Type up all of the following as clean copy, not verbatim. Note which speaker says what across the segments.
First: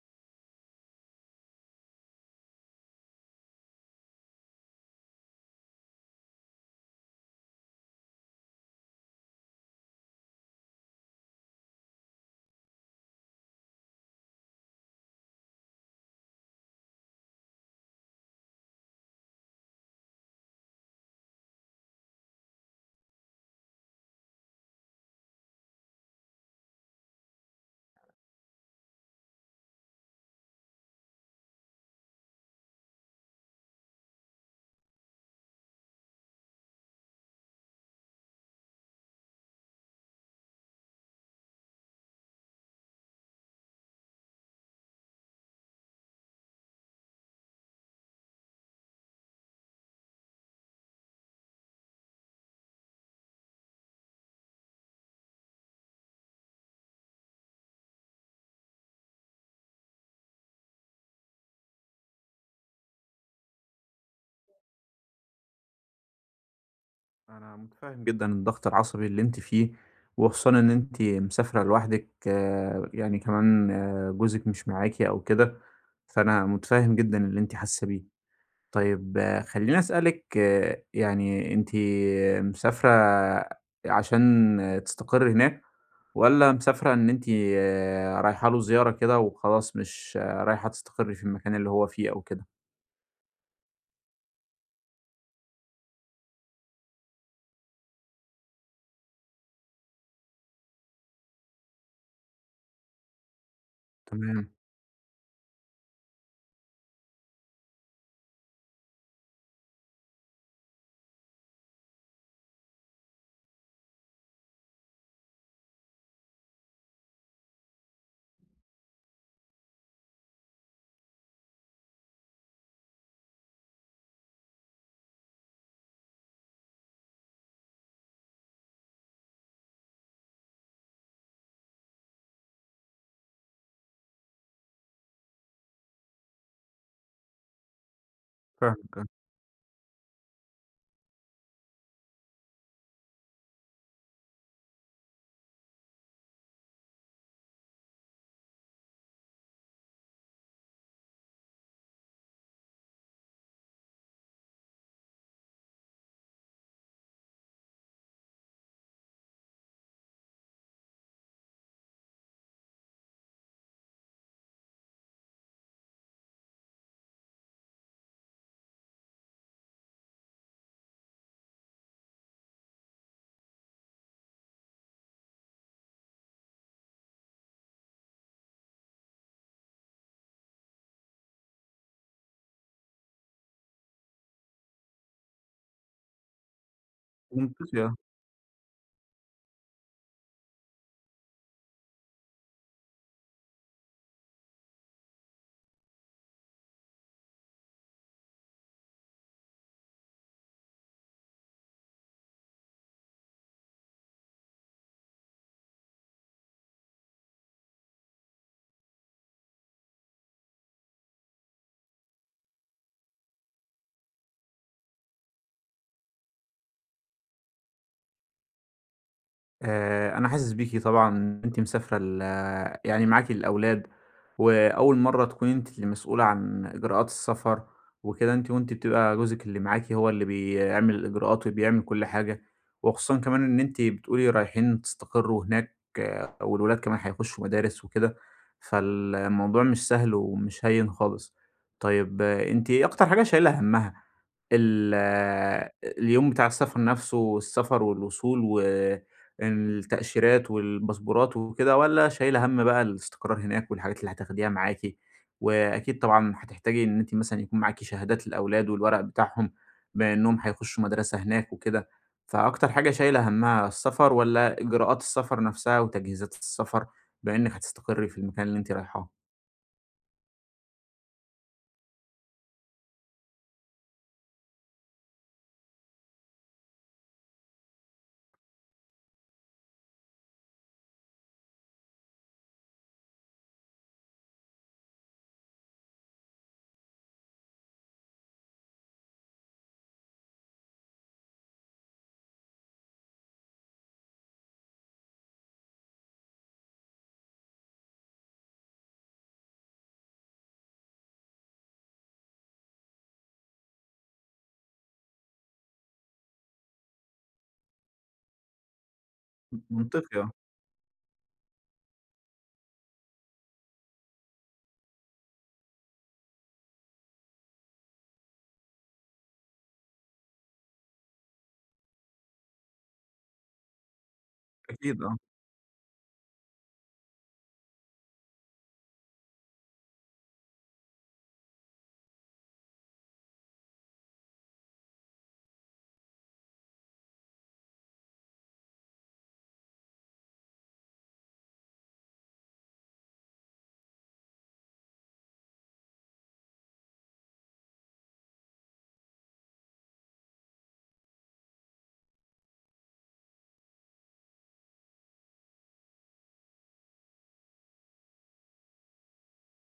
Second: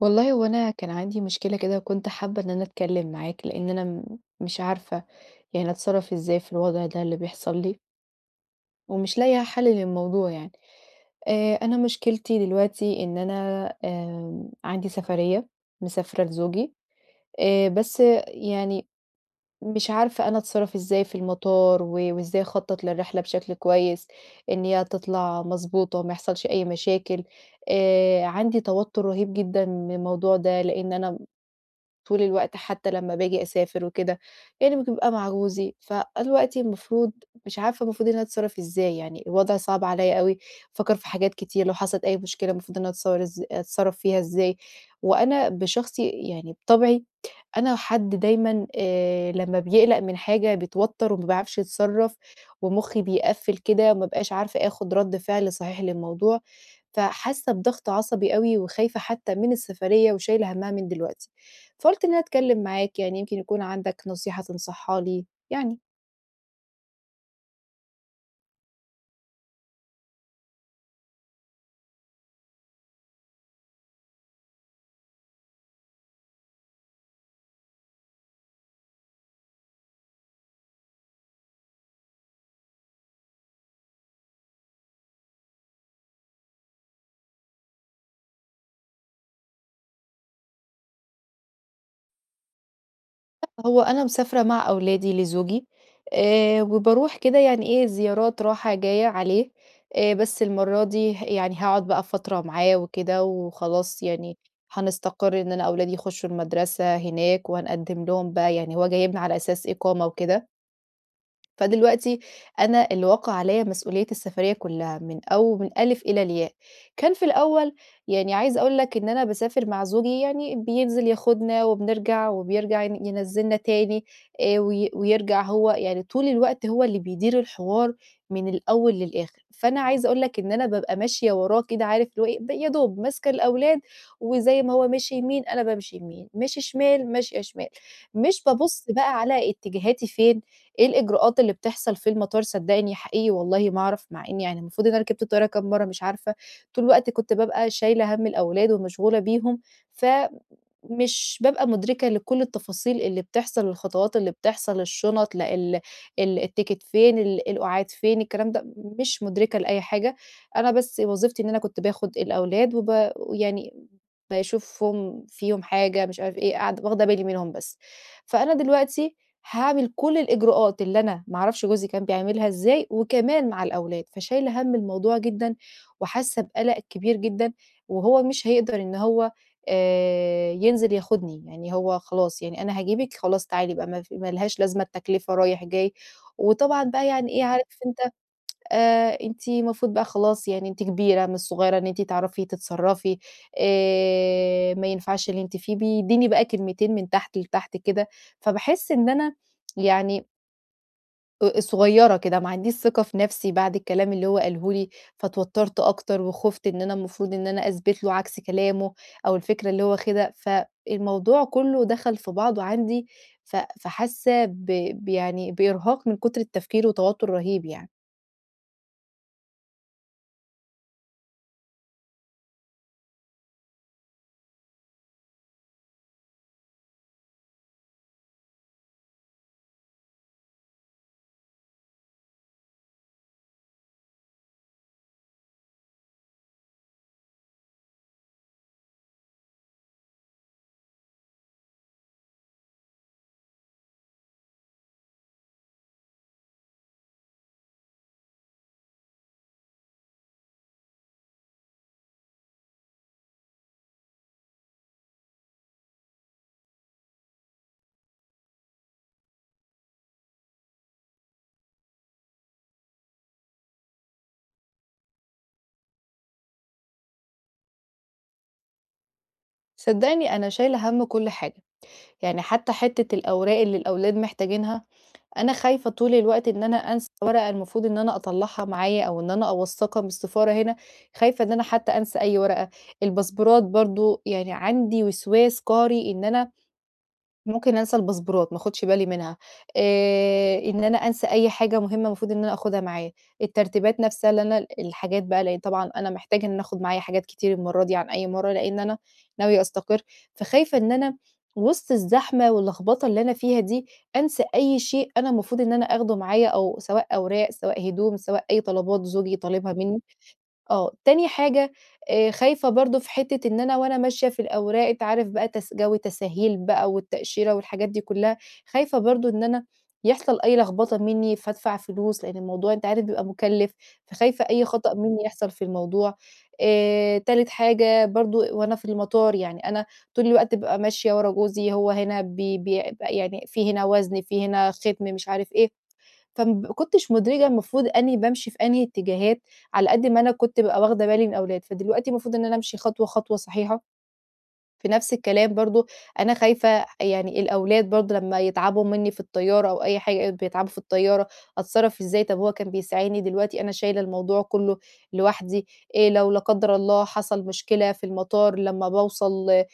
Speaker 1: والله هو أنا كان عندي مشكلة كده وكنت حابة إن أنا أتكلم معاك لأن أنا مش عارفة يعني أتصرف إزاي في الوضع ده اللي بيحصل لي ومش لاقية حل للموضوع يعني. أنا مشكلتي دلوقتي إن أنا عندي سفرية مسافرة لزوجي، بس يعني مش عارفة أنا أتصرف إزاي في المطار وإزاي أخطط للرحلة بشكل كويس إن هي تطلع مظبوطة وما يحصلش أي مشاكل. عندي توتر رهيب جدا من الموضوع ده لأن أنا طول الوقت حتى لمّا باجي أسافر وكده، يعني بابقى مع جوزي، فدلوقتي المفروض مش عارفة المفروض إن أنا أتصرّف إزاي، يعني الوضع صعب عليّا أوي، بافكّر في حاجات كتير لو حصلت أي مشكلة المفروض إن أنا أتصور أتصرّف فيها إزاي، وأنا بشخصي يعني بطبعي أنا حد دايمًا لمّا بيقلق من حاجة بيتوتّر وما بيعرفش يتصرّف، ومُخّي بيقفّل كده وما بابقاش عارفة آخُد رَد فعل صحيح للموضوع، فحاسة بضغط عصبي أوي وخايفة حتّى من السفرية وشايلة هَمّها من دلوقتي، فقُلت إن أنا أتكلّم معاك يعني يمكن يكون عندك نصيحة تنصحها لي، يعني.
Speaker 2: أنا متفهم جدًا الضغط العصبي اللي أنتِ فيه، وخصوصًا إن أنتِ مسافرة لوحدِك يعني كمان آه، جوزِك مش معاكِ أو كده، فأنا متفهم جدًا اللي أنتِ حاسة بيه. طيب آه، خلّيني أسألِك آه، يعني أنتِ مسافرة عشان تستقري هناك، والّا مسافرة إن أنتِ آه، رايحة له زيارة كده وخلاص مش آه، رايحة تستقري في المكان اللي هو فيه أو كده؟
Speaker 1: هو أنا مسافرة مع أولادي لزوجي، وباروح كده يعني إيه زيارات رايحة جاية عليه، بس المرّة دي يعني هاقعد بقى فترة معاه وكده وخلاص يعني
Speaker 2: تمام،
Speaker 1: هنستقر إن أنا أولادي يخشوا المدرسة هناك وهنقدّم لهم بقى يعني هو جايبني على أساس إقامة وكده. فدلوقتي أنا اللي وقع عليَّ مسؤولية السفرية كلّها من ألِف إلى الياء. كان في الأول يعني عايزة أقول لك إن أنا باسافر مع زوجي يعني بينزل ياخدنا وبنرجع وبيرجع ينزّلنا تاني وي ويرجع هو، يعني طول الوقت هو اللي بيدير الحوار من الأول للآخر. فأنا عايزة أقول لك إن أنا بابقى ماشية وراه كده عارف اللي هو إيه، يا دوب ماسكة الأولاد وزي ما هو ماشي يمين، أنا بامشي يمين، ماشي شمال، ماشية شمال. مش بابُص
Speaker 2: فاهمِك
Speaker 1: بقى على اتجاهاتي فين، إيه الإجراءات اللي بتحصل في المطار؟ صدّقني حقيقي والله ما أعرف، مع إني يعني المفروض إن أنا ركبت الطيارة كام مرّة مش عارفة، طول الوقت كنت بابقى شايلة هَم الأولاد ومشغولة بيهم، ف مش بابقى مُدركة لكل التفاصيل اللي بتحصل، الخطوات اللي بتحصل، الشنط، لأ ال ال التيكت فين، القُعاد فين، الكلام ده، مش مُدركة لأي حاجة، أنا بس وظيفتي إن أنا كنت باخد الأولاد ويعني باشوفهم، فيهم حاجة، مش عارف إيه، قاعدة واخدة بالي منهم بس. فأنا دلوقتي هاعمل كل الإجراءات اللي أنا ما أعرفش جوزي كان بيعملها إزاي، وكمان مع الأولاد، فشايلة هَم الموضوع جدًا، وحاسة بقلق كبير جدًا، وهو مش هيقدر إن هو، ينزل ياخدني، يعني هو خلاص يعني أنا هاجيبِك خلاص تعالي بقى ما لهاش لازمة التكلفة رايح جاي، وطبعًا بقى يعني إيه عارف
Speaker 2: آه.
Speaker 1: أنت، أنتِ المفروض بقى خلاص يعني أنتِ كبيرة مش صغيرة إن أنتِ تعرفي تتصرّفي، ما ينفعش اللي أنتِ فيه، بيدّيني بقى كلمتين من تحت لتحت كده، فباحس إن أنا يعني صغيرة كده، ما عنديش ثقة في نَفْسي بعد الكلام اللي هو قاله لي، فاتوتّرت أكتر وخُفت إن أنا المفروض إن أنا أثبت له عكس كلامه أو الفكرة اللي هو واخدها، فالموضوع كُلّه دخل في بعضه عندي، فحاسة ب ب يعني بإرهاق من كُتر التفكير وتوتُّر رهيب يعني.
Speaker 2: أنا حاسس بيكِ طبعًا إن أنتِ مسافرة يعني معاكِ الأولاد، وأول مرّة تكوني أنتِ اللي مسؤولة عن إجراءات السفر وكده، أنتِ بتبقى جوزِك اللي معاكِ هو اللي بيعمل الإجراءات وبيعمل كل حاجة، وخصوصًا كمان إن أنتِ بتقولي رايحين تستقروا هناك آه، والولاد كمان هيخشوا مدارس وكده، فالموضوع مش سهل ومش هيّن خالص. طيب آه، أنتِ إيه أكتر حاجة شايلة هَمّها؟ ال اليوم بتاع السفر نفسه، السفر والوصول والتأشيرات والباسبورات وكده، والّا شايلة هَم بقى الاستقرار هناك والحاجات اللي هتاخديها معاكِ؟ وأكيد طبعًا هتحتاجي إن أنتِ مثلًا يكون معاكِ شهادات الأولاد والورق بتاعهم، بما إنهم هيخشوا مدرسة هناك وكده، فأكتر حاجة شايلة هَمّها السفر والّا إجراءات السفر نفسها وتجهيزات السفر، بما إنِّك هتستقري في المكان اللي أنتِ رايحاه؟
Speaker 1: صدّقني أنا شايلة هَم كل حاجة، يعني حتى حتّة الأوراق اللي الأولاد محتاجينها، أنا خايفة طول الوقت إن أنا أنسى ورقة المفروض إن أنا أطلّعها معايا أو إن أنا أوثّقها من السفارة هنا، خايفة إن أنا حتى أنسى أي ورقة، الباسبورات برضه يعني عندي وسواس قهري إن أنا ممكن أنسى الباسبورات، ما آخُدش بالي منها، إن أنا أنسى أي حاجة مهمة المفروض إن أنا آخُدها معايا، الترتيبات نَفْسها اللي أنا الحاجات بقى لإن طبعًا أنا محتاجة إن أنا آخُد معايا حاجات كتير المَرّة دي عن أي مَرّة، لإن أنا ناوية أستقر، فخايفة إن أنا وِسط الزحمة واللخبطة اللي أنا فيها دي، أنسى أي شيء أنا المفروض إن أنا آخده معايا أو سواء أوراق، سواء هدوم، سواء أي طلبات زوجي طالبها منّي.
Speaker 2: منطقي آه،
Speaker 1: آه، تاني حاجة، خايفة برضه في حتّة إن أنا وأنا ماشية في الأوراق أنت عارف بقى تس جو تساهيل بقى والتأشيرة والحاجات دي كلّها، خايفة برضه إن أنا يحصل أي لخبطة منّي فادفع فلوس، لإن الموضوع أنت عارف بيبقى مُكلِّف، فخايفة أي خطأ
Speaker 2: أكيد آه.
Speaker 1: منّي يحصل في الموضوع. تالت حاجة برضه وأنا في المطار، يعني أنا طول الوقت بابقى ماشية ورا جوزي، هو هنا بي بي يعني في هنا وزن، في هنا ختم، مش عارف إيه، فما كنتش مدركة المفروض أنهي بامشي في أنهي اتجاهات، على قد ما أنا كنت بابقى واخدة بالي من أولاد، فدلوقتي المفروض إن أنا أمشي خطوة، خطوة صحيحة في نفس الكلام برضه. أنا خايفة يعني الأولاد برضه لمّا يتعبوا منّي في الطيارة أو أي حاجة بيتعبوا في الطيارة، أتصرّف إزاي؟ طب هو كان بيساعدني، دلوقتي أنا شايلة الموضوع كلّه لوحدي، لو لا قدّر الله حصل مشكلة في المطار لمّا باوصل،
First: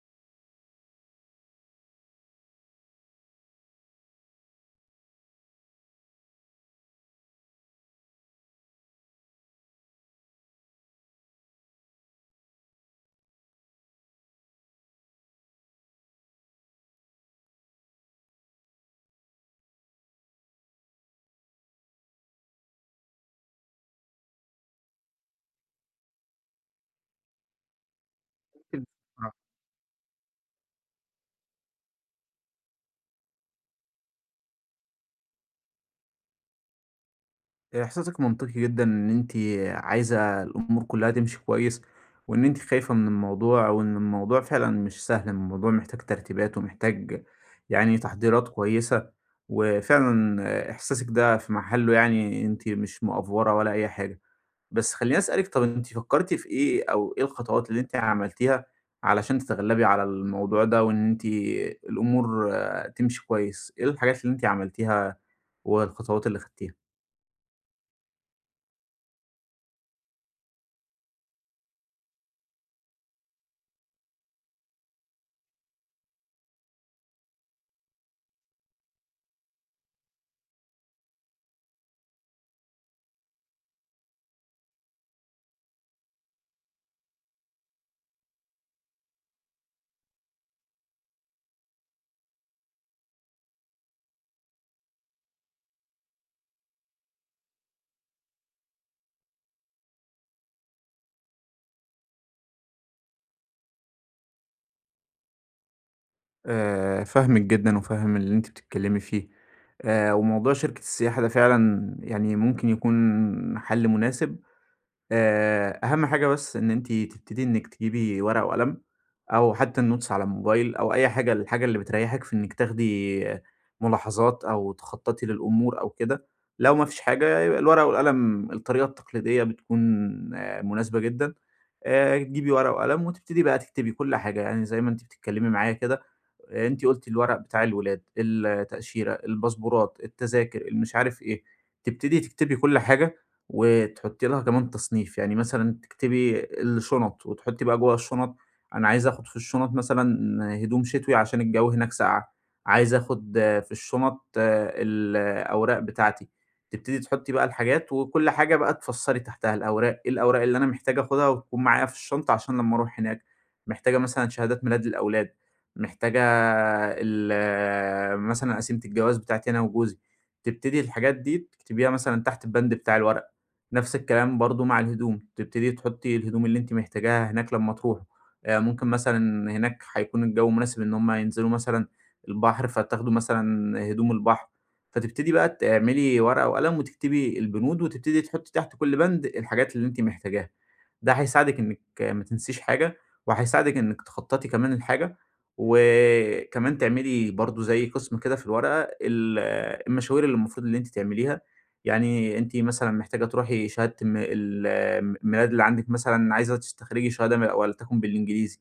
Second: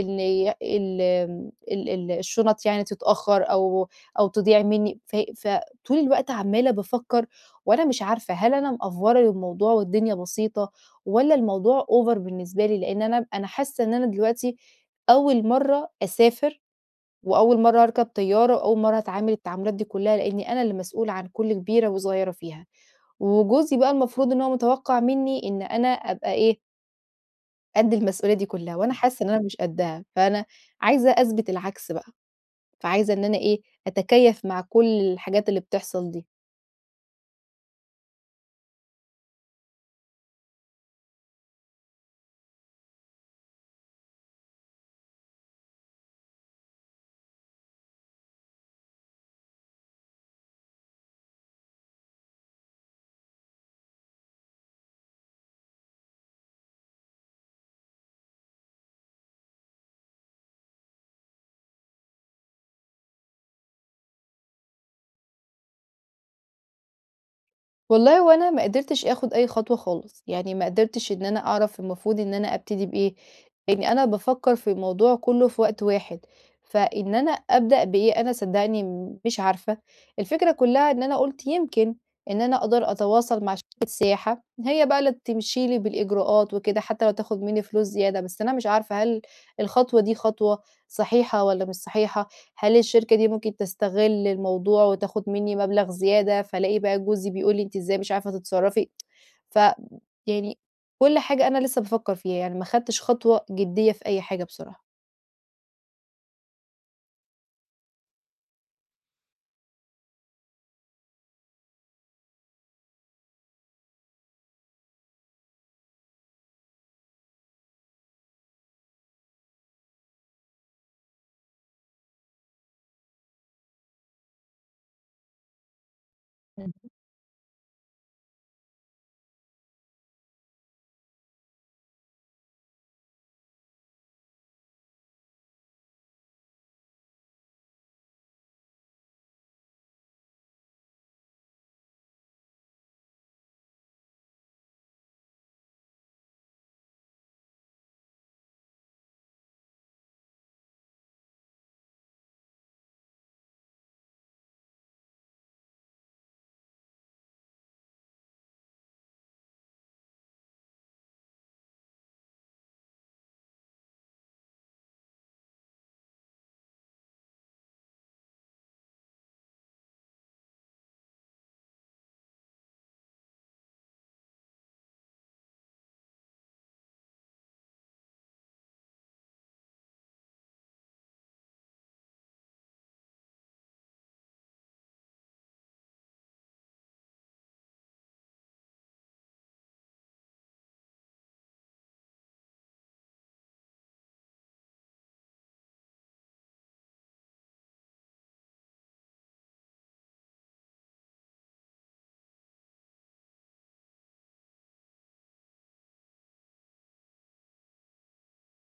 Speaker 1: إن ي ال آمم ال ال الشنط يعني تتأخّر أو تضيع منّي، فطول الوقت عمّالة بافكّر، وأنا مش عارفة هل أنا مأفورة للموضوع والدنيا بسيطة؟ والّا الموضوع over بالنسبة لي؟ لإن أنا حاسة إن أنا دلوقتي أول مرّة أسافر، وأول مرّة أركب طيارة، وأول مرّة هاتعامل التعاملات دي كلّها، لإني أنا اللي مسؤولة عن كل كبيرة وصغيرة فيها، وجوزي بقى المفروض إن هو متوقّع منّي إن أنا أبقى إيه، قد المسؤولية دي كلّها،
Speaker 2: أكيد.
Speaker 1: وأنا حاسة إن أنا مش قدّها، فأنا عايزة أثبت العكس بقى، فعايزة إن أنا إيه، أتكيّف مع كل الحاجات اللي بتحصل دي.
Speaker 2: إحساسِك منطقي جدًا إن أنتِ عايزة الأمور كلّها تمشي كويس، وإن أنتِ خايفة من الموضوع وإن الموضوع فعلًا مش سهل، الموضوع محتاج ترتيبات ومحتاج يعني تحضيرات كويسة، وفعلًا إحساسِك ده في محله، يعني أنتِ مش مأفورة ولا أي حاجة. بس خلّيني أسألِك، طَب أنتِ فكّرتِ في إيه أو إيه الخطوات اللي أنتِ عملتيها علشان تتغلّبي على الموضوع ده وإن أنتِ الأمور آه، تمشي كويس؟ إيه الحاجات اللي أنتِ عملتيها والخطوات اللي خدتيها؟
Speaker 1: والله هو أنا ما قدرتش آخد أي خطوة خالص، يعني ما قدرتش إن أنا أعرف المفروض إن أنا أبتدي بإيه، يعني أنا بافكّر في الموضوع كلّه في وقت واحد، فإن أنا أبدأ بإيه أنا صدّقني مش عارفة، الفكرة كلّها إن أنا قُلت يمكن إن أنا أقدر أتواصل مع شركة سياحة، هي بقى اللي تمشي لي بالإجراءات وكده حتى لو تاخد منّي فلوس زيادة، بس أنا مش عارفة هل الخطوة دي خطوة صحيحة والّا مش صحيحة؟ هل الشركة دي ممكن تستغل الموضوع وتاخد منّي مبلغ زيادة، فالاقي بقى جوزي بيقول لي: "أنتِ إزاي مش عارفة تتصرّفي؟" ف يعني كل حاجة أنا لسه بافكّر فيها، يعني ما خدتش خطوة جدية في أي حاجة بصراحة.
Speaker 2: فاهمِك جدًا وفاهم اللي أنتِ بتتكلمي فيه. وموضوع شركة السياحة ده فعلًا يعني ممكن يكون حل مناسب. أهم حاجة بس إن أنتِ تبتدي إنِّك تجيبي ورقة وقلم، أو حتى الnotes على الموبايل أو أي حاجة الحاجة اللي بتريّحِك في إنِّك تاخدي ملاحظات أو تخطّطي للأمور أو كده. لو ما فيش حاجة يبقى الورقة والقلم الطريقة التقليدية بتكون آه، مناسبة جدًا. تجيبي ورقة وقلم وتبتدي بقى تكتبي كل حاجة، يعني زي ما أنتِ بتتكلّمي معايا كده، أنتِ قُلتِ الورق بتاع الولاد، التأشيرة، الباسبورات، التذاكر، اللي مش عارف إيه، تبتدي تكتبي كل حاجة وتحطي لها كمان تصنيف، يعني مثلًا تكتبي الشُنَط وتحطي بقى جوّه الشُنَط أنا عايزة آخُد في الشُنَط مثلًا هدوم شتوي عشان الجو هناك ساقعة، عايزة آخُد في الشُنَط الأوراق بتاعتي، تبتدي تحطي بقى الحاجات وكل حاجة بقى تفسّري تحتها الأوراق، إيه الأوراق اللي أنا محتاج آخُدها وتكون معايا في الشنطة عشان لمّا أروح هناك، محتاجة مثلًا شهادات ميلاد للأولاد، محتاجة مثلًا قسيمة الجواز بتاعتي أنا وجوزي، تبتدي الحاجات دي تكتبيها مثلًا تحت البند بتاع الورق. نفس الكلام برضه مع الهدوم، تبتدي تحطي الهدوم اللي أنتِ محتاجاها هناك لمّا تروحوا، ممكن مثلًا هناك هيكون الجو مناسب إن هم ينزلوا مثلًا البحر، فتاخدوا مثلًا هدوم البحر، فتبتدي بقى تعملي ورقة وقلم وتكتبي البنود، وتبتدي تحطي تحت كل بند الحاجات اللي أنتِ محتاجاها. ده هيساعدِك إنِّك ما تنسيش حاجة، وهيساعدِك إنِّك تخطّطي كمان للحاجة، وكمان تعملي برضه زي قسم كده في الورقة المشاوير اللي المفروض اللي أنتِ تعمليها، يعني أنتِ مثلًا محتاجة تروحي شهادة الميلاد اللي عندِك، مثلًا عايزة تستخرجي شهادة ولتكن بالإنجليزي،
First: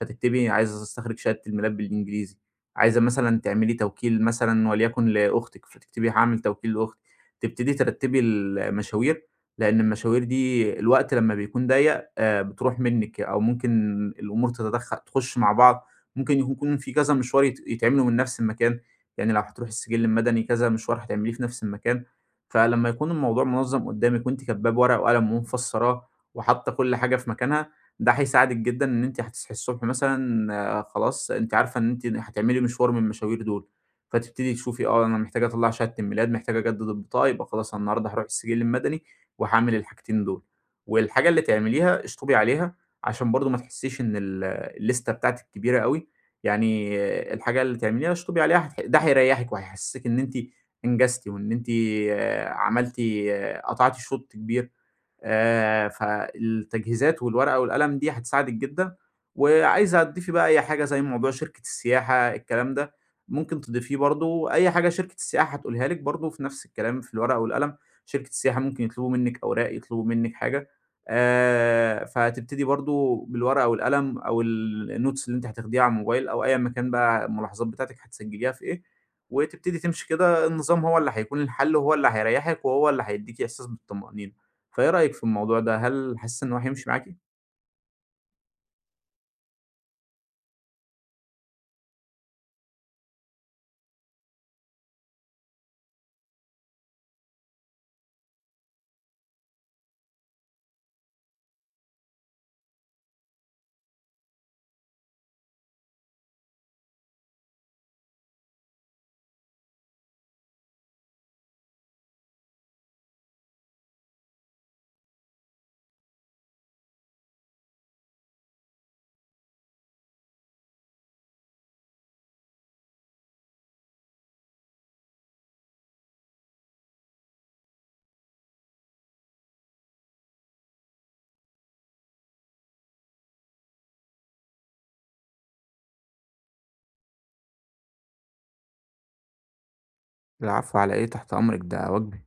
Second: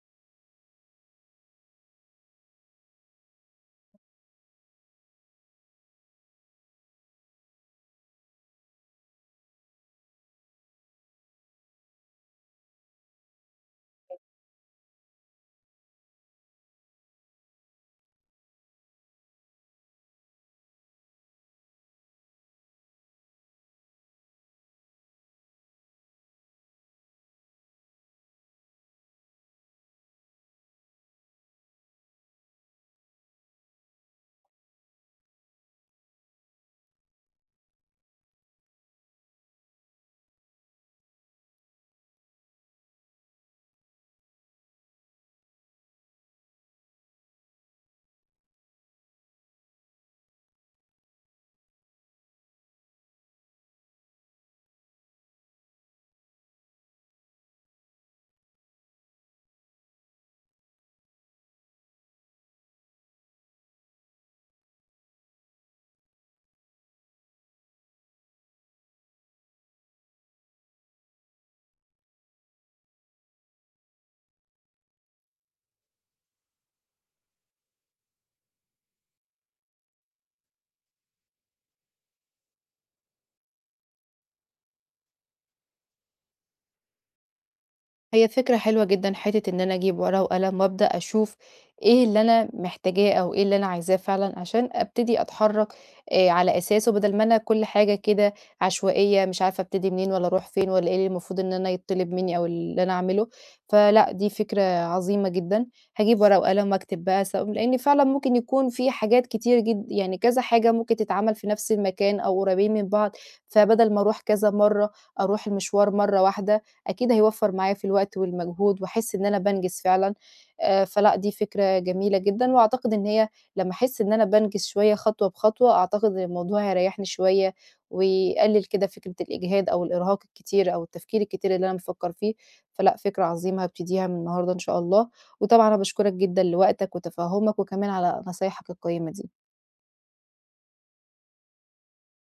Speaker 2: فتكتبي عايزة أستخرج شهادة الميلاد بالإنجليزي، عايزة مثلًا تعملي توكيل مثلًا وليكن لأختِك، فتكتبي هاعمل توكيل لأختي، تبتدي ترتّبي المشاوير لأن المشاوير دي الوقت لمّا بيكون ضيّق بتروح منِّك، أو ممكن الأمور تخُش مع بعض، ممكن يكون في كذا مشوار يتعملوا من نفس المكان، يعني لو هتروحي السجل المدني كذا مشوار هتعمليه في نفس المكان، فلمّا يكون الموضوع منظّم قدّامِك وأنتِ كاتباه بورقة وقلم ومفسّراه وحاطة كل حاجة في مكانها، ده هيساعدِك جدًا إن أنتِ هتصحي الصبح مثلًا آه، خلاص أنتِ عارفة إن أنتِ هتعملي مشوار من المشاوير دول، فتبتدي تشوفي آه أنا محتاجة أطلّع شهادة الميلاد، محتاجة أجدد البطاقة، يبقى خلاص أنا النهارده هاروح السجل المدني وهاعمل الحاجتين دول، والحاجة اللي تعمليها اشطبي عليها، عشان برضه ما تحسيش إن الليستة بتاعتِك كبيرة أوي، يعني الحاجة اللي تعمليها اشطبي عليها ده هيريحِك وهيحسسِك إن أنتِ أنجزتِ، وإن أنتِ عملتِ قطعتِ شوط كبير، فالتجهيزات والورقة والقلم دي هتساعدِك جدًا، وعايزة تضيفي بقى أي حاجة زي موضوع شركة السياحة الكلام ده، ممكن تضيفيه برضه، أي حاجة شركة السياحة هتقولها لِك برضه في نفس الكلام في الورقة والقلم. شركة السياحة ممكن يطلبوا منِّك أوراق، يطلبوا منِّك حاجة، فهتبتدي برضه بالورقة والقلم أو الnotes اللي أنتِ هتاخديها على الموبايل أو أيًا ما كان بقى الملاحظات بتاعتِك هتسجّليها في إيه، وتبتدي تمشي كده، النظام هو اللي هيكون الحل وهو اللي هيريّحِك وهو اللي هيدّيكِ إحساس بالطمأنينة. فإيه رأيك في الموضوع ده؟ هل حاسّة إن هو هيمشي معاكِ؟
Speaker 1: هي فكرة حلوة جدًا حتّة إن أنا أجيب ورقة وقلم وأبدأ أشوف إيه اللي أنا محتاجاه أو إيه اللي أنا عايزاه فعلًا عشان أبتدي أتحرّك على أساسه بدل ما أنا كل حاجة كده عشوائية مش عارفة أبتدي منين والّا أروح فين والّا إيه اللي المفروض إن أنا يتطلب منّي أو اللي أنا أعمله، فلأ دي فكرة عظيمة جدًا، هاجيب ورقة وقلم وأكتب بقى لإن فعلًا ممكن يكون في حاجات كتير يعني كذا حاجة ممكن تتعمل في نفس المكان أو قريبين من بعض، فبدل ما أروح كذا مرّة، أروح المشوار مرّة واحدة أكيد هيوفّر معايا في الوقت والمجهود، واحس إن أنا بانجز فعلًا، فلأ دي فكرة جميلة جدًا، وأعتقد إن هي لمّا أحس إن أنا بانجز شوية خطوة بخطوة، أعتقد إن الموضوع هيريّحني شوية، ويقلل كده فكرة الإجهاد أو الإرهاق الكتير أو التفكير الكتير اللي أنا بافكّر فيه، فلأ فكرة عظيمة هابتديها من النهارده إن شاء الله، وطبعًا أنا باشكرك جدًا لوقتك وتفهُّمك وكمان على نصايحك القيّمة دي.
Speaker 2: العفو على إيه، تحت أمرِك، ده واجبي.